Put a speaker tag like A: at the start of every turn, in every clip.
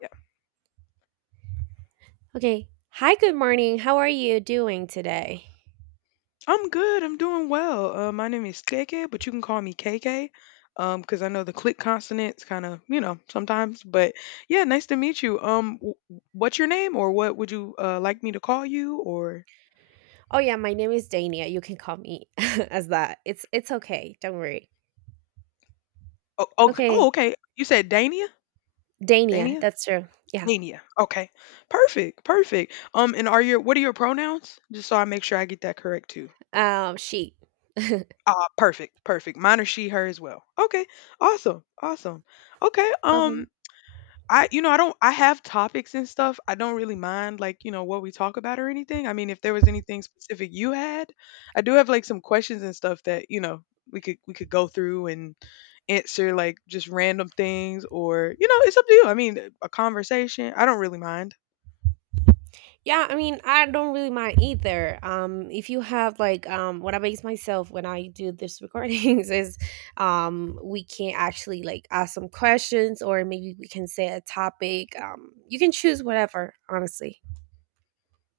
A: Yeah,
B: Okay. Hi, good morning. How are you doing today?
A: I'm good. I'm doing well. My name is KK, but you can call me KK, because I know the click consonants kind of, you know, sometimes. But yeah, nice to meet you. What's your name, or what would you like me to call you, or
B: Oh yeah, my name is Dania. You can call me as that. It's okay. Don't worry.
A: oh, oh,
B: Okay.
A: oh okay. You said Dania,
B: Dania,
A: Dania,
B: that's true. Yeah.
A: Dania. Okay, perfect, perfect. And are your what are your pronouns? Just so I make sure I get that correct too.
B: She.
A: Ah, perfect, perfect. Mine are she, her as well. Okay, awesome, awesome. Okay, um,
B: Okay.
A: I you know, I don't I have topics and stuff. I don't really mind like, you know, what we talk about or anything. I mean, if there was anything specific you had, I do have like some questions and stuff that, you know, we could go through and answer like just random things or, you know, it's up to you. I mean, a conversation, I don't really mind.
B: Yeah, I mean, I don't really mind either. If you have like what I base myself when I do this recordings is we can actually like ask some questions, or maybe we can say a topic. You can choose whatever, honestly.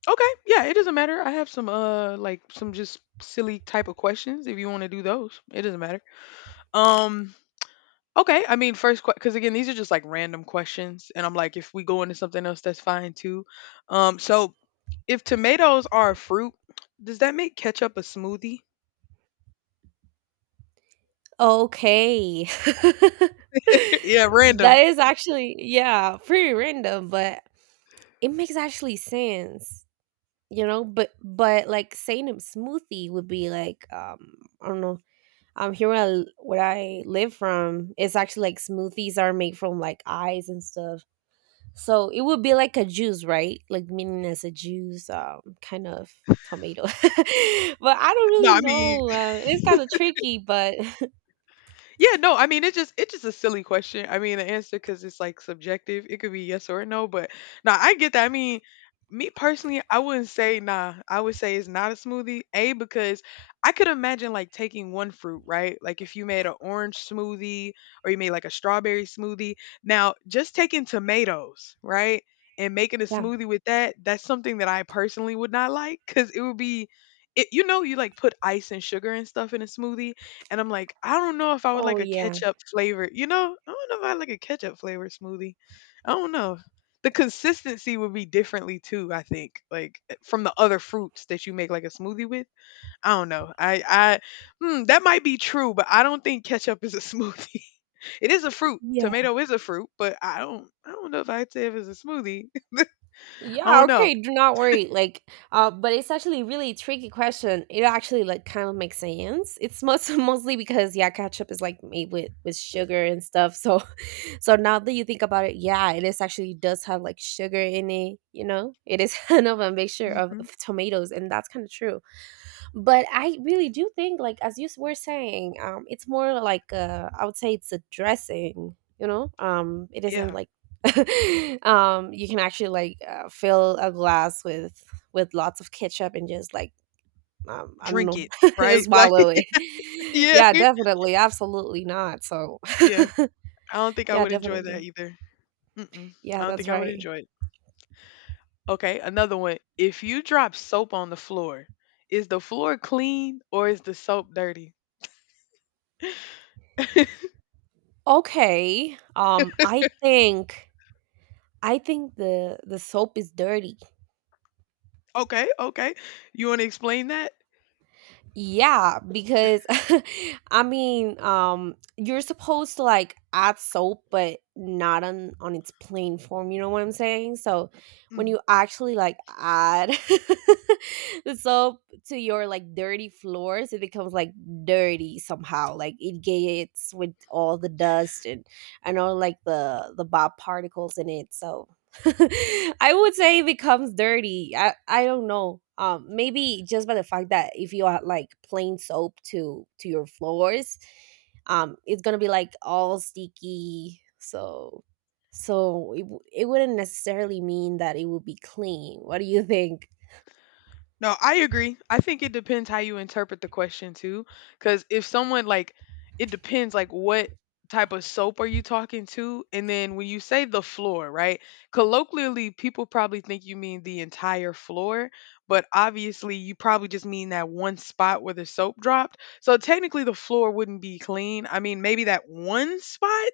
A: Okay. Yeah, it doesn't matter. I have some like some just silly type of questions if you want to do those. It doesn't matter. Um Okay, I mean, first, because again, these are just like random questions, and I'm like, if we go into something else, that's fine too. So if tomatoes are a fruit, does that make ketchup a smoothie?
B: Okay.
A: Yeah,
B: That
A: random.
B: is actually, yeah, pretty random, but it makes actually sense, you know? But like saying a smoothie would be like I don't know. Here where I live from, it's actually like smoothies are made from like eyes and stuff. So it would be like a juice, right? Like meaning as a juice, kind of tomato. But I don't
A: No,
B: really
A: I mean,
B: know. It's kind of tricky, but
A: yeah, no, I mean it's just a silly question. I mean the answer because it's like subjective. It could be yes or no, but nah, I get that. I mean, me personally, I wouldn't say nah. I would say it's not a smoothie. A because I could imagine like taking one fruit, right? Like if you made an orange smoothie or you made like a strawberry smoothie. Now, just taking tomatoes, right? And making a
B: yeah.
A: smoothie with that, that's something that I personally would not like because it would be, it, you know, you like put ice and sugar and stuff in a smoothie and I'm like, I don't know if I would
B: Oh
A: like a
B: yeah,
A: ketchup flavor, you know? I don't know if I like a ketchup flavor smoothie. I don't know. The consistency would be differently too, I think. Like from the other fruits that you make like a smoothie with. I don't know. I that might be true, but I don't think ketchup is a smoothie. It is a fruit.
B: yeah.
A: Tomato is a fruit, but I don't know if I'd say if it's a smoothie. I
B: Yeah,
A: don't know.
B: okay, do not worry. Like, but it's actually really tricky question. It actually like kind of makes sense. It's most mostly because, yeah, ketchup is like made with sugar and stuff. So, so now that you think about it, yeah, it is actually does have like sugar in it. You know, it is kind of a mixture of,
A: Hmm.
B: of tomatoes, and that's kind of true. But I really do think, like as you were saying, it's more like, I would say it's a dressing, you know? It isn't
A: Yeah.
B: like you can actually like fill a glass with lots of ketchup and just like I don't
A: Drink
B: know,
A: it, right? Like
B: swallow it.
A: yeah.
B: Yeah, definitely absolutely not, so.
A: Yeah. I don't think I
B: Yeah,
A: would enjoy that
B: definitely.
A: either. Mm-mm. I
B: Yeah,
A: don't
B: that's
A: think I would
B: right.
A: enjoy it. Okay, another one. If you drop soap on the floor, is the floor clean or is the soap dirty?
B: Okay, I think I think the soap is dirty.
A: Okay, okay. You want to explain that?
B: Yeah, because I mean, you're supposed to like add soap, but not on its plain form. You know what I'm saying? So when
A: Mm-hmm.
B: you actually like add the soap to your like dirty floors, it becomes like dirty somehow. Like it gets with all the dust and all like the bob particles in it. So I would say it becomes dirty. I don't know. Maybe just by the fact that if you add like plain soap to your floors, it's gonna be like all sticky. So so it, it wouldn't necessarily mean that it would be clean. What do you think?
A: No, I agree. I think it depends how you interpret the question too, because if someone like, it depends like what type of soap are you talking to, and then when you say the floor, right? Colloquially, people probably think you mean the entire floor, but obviously you probably just mean that one spot where the soap dropped. So technically, the floor wouldn't be clean. I mean, maybe that one spot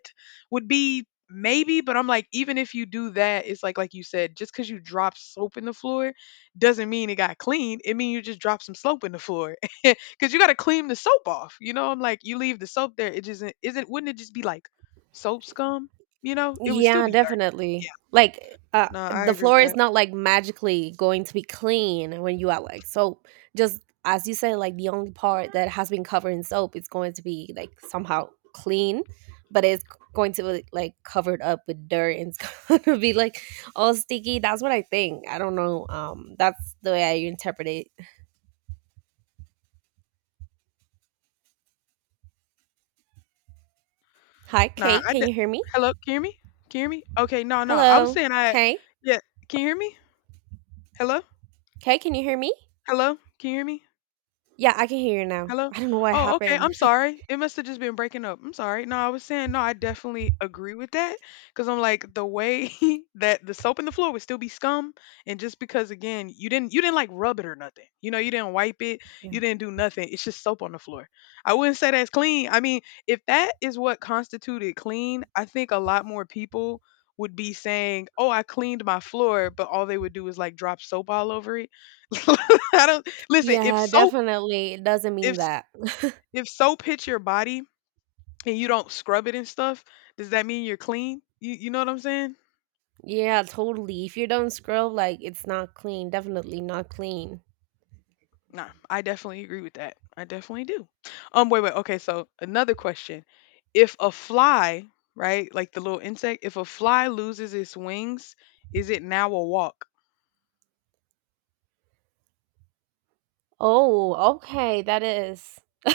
A: would be. Maybe, but I'm like, even if you do that, it's like you said, just because you drop soap in the floor doesn't mean it got clean. It mean you just dropped some soap in the floor because you got to clean the soap off. You know, I'm like, you leave the soap there, it just isn't. Isn't- Wouldn't it just be like soap scum? You know, it would still
B: Yeah,
A: be dark. Yeah.
B: definitely. Like,
A: No, I
B: the
A: agree with
B: floor is
A: that.
B: not like magically going to be clean when you add like soap. Just as you say, like the only part that has been covered in soap is going to be like somehow clean, but going to be like covered up with dirt, and it's going to be like all sticky. That's what I think. I don't know. That's the way I interpret it. Hi,
A: Nah,
B: Kay.
A: I. d-
B: Can you hear me?
A: Hello, can you hear me? Can you hear me? Okay. No, no. I was
B: Hello,
A: saying I.
B: Kay.
A: Yeah. Can you hear me? Hello.
B: Kay, can you hear me?
A: Hello. Can you hear me?
B: Yeah, I can hear you now.
A: Hello?
B: I don't know what
A: Oh, okay,
B: happened.
A: I'm sorry. It must have just been breaking up. I'm sorry. No, I was saying, no, I definitely agree with that because I'm like the way that the soap in the floor would still be scum, and just because again you didn't like rub it or nothing. You know, you didn't wipe it,
B: Yeah.
A: you didn't do nothing. It's just soap on the floor. I wouldn't say that's clean. I mean, if that is what constituted clean, I think a lot more people would be saying, "Oh, I cleaned my floor," but all they would do is like drop soap all over it. I don't listen.
B: Yeah, definitely. It doesn't
A: If
B: mean that.
A: if soap hits your body and you don't scrub it and stuff, does that mean you're clean? You know what I'm saying?
B: Yeah, totally. If you don't scrub, like it's not clean. Definitely not clean.
A: Nah, I definitely agree with that. I definitely do. Wait, wait. Okay, so another question: if a fly, right, like the little insect, if a fly loses its wings, is it now a walk?
B: Oh, okay, that is.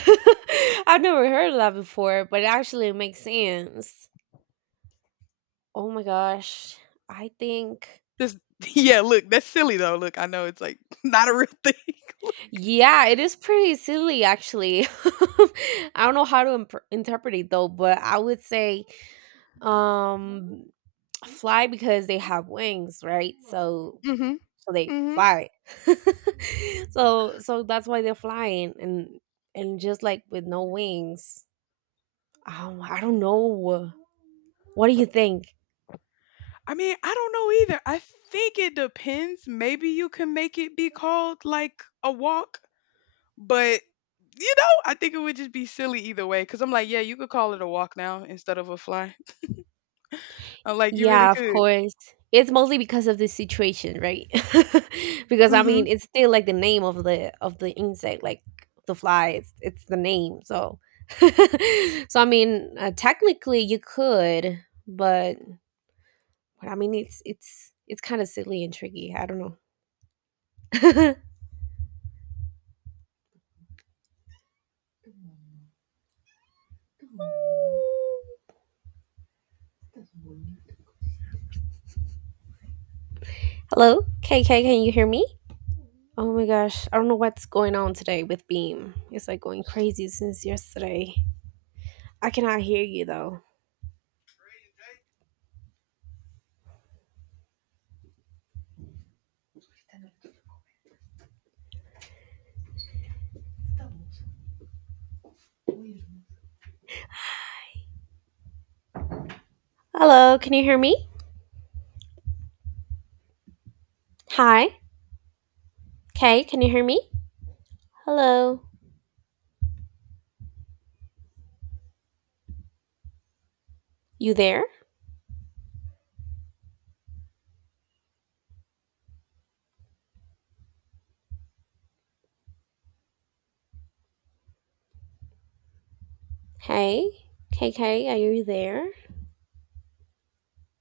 B: I've never heard of that before, but it actually makes sense. Oh my gosh. I think
A: This, yeah. Look, that's silly though. Look, I know it's like not a real thing.
B: yeah, it is pretty silly actually. I don't know how to interpret it though, but I would say um fly because they have wings, right? So
A: Hmm.
B: so they
A: Hmm.
B: fly. So that's why they're flying, and just like with no wings, I don't know. What do you think?
A: I mean, I don't know either. I think it depends. Maybe you can make it be called like a walk. But you know, I think it would just be silly either way because I'm like, yeah, you could call it a walk now instead of a fly. I'm like, you really
B: Yeah, of
A: could.
B: course. It's mostly because of this situation, right? Because I
A: Mhm.
B: mean it's still like the name of the insect, like the fly. It's the name, so so I mean, technically you could. But but I mean, it's kind of silly and tricky. I don't know. Hello, KK, can you hear me? Oh my gosh, I don't know what's going on today with Beam. It's like going crazy since yesterday. I cannot hear you though. Hello, can you hear me? Hi, K. Can you hear me? Hello, you there? Hey, KK, are you there?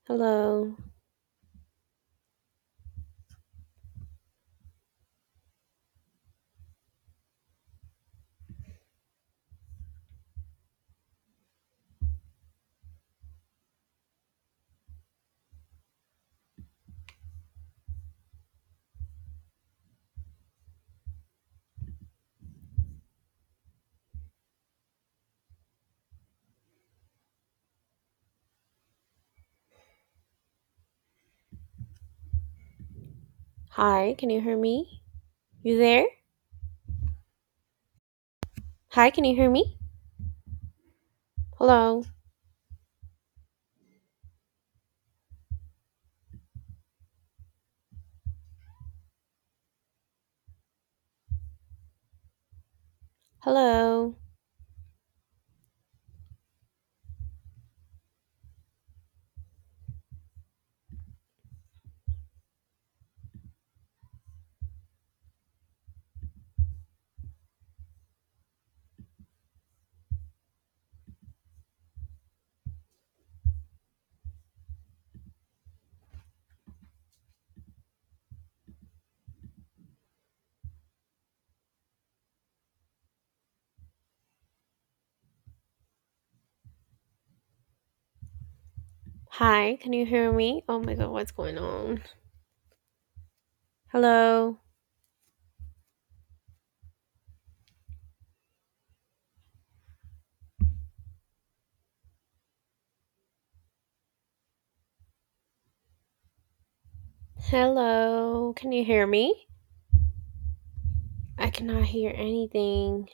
B: Hello, hi, can you hear me? You there? Hi, can you hear me? Hello, hello, hi, can you hear me? Oh my god, what's going on? Hello, hello, can you hear me? I cannot hear anything.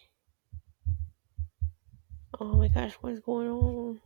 B: Oh my gosh, what's going on?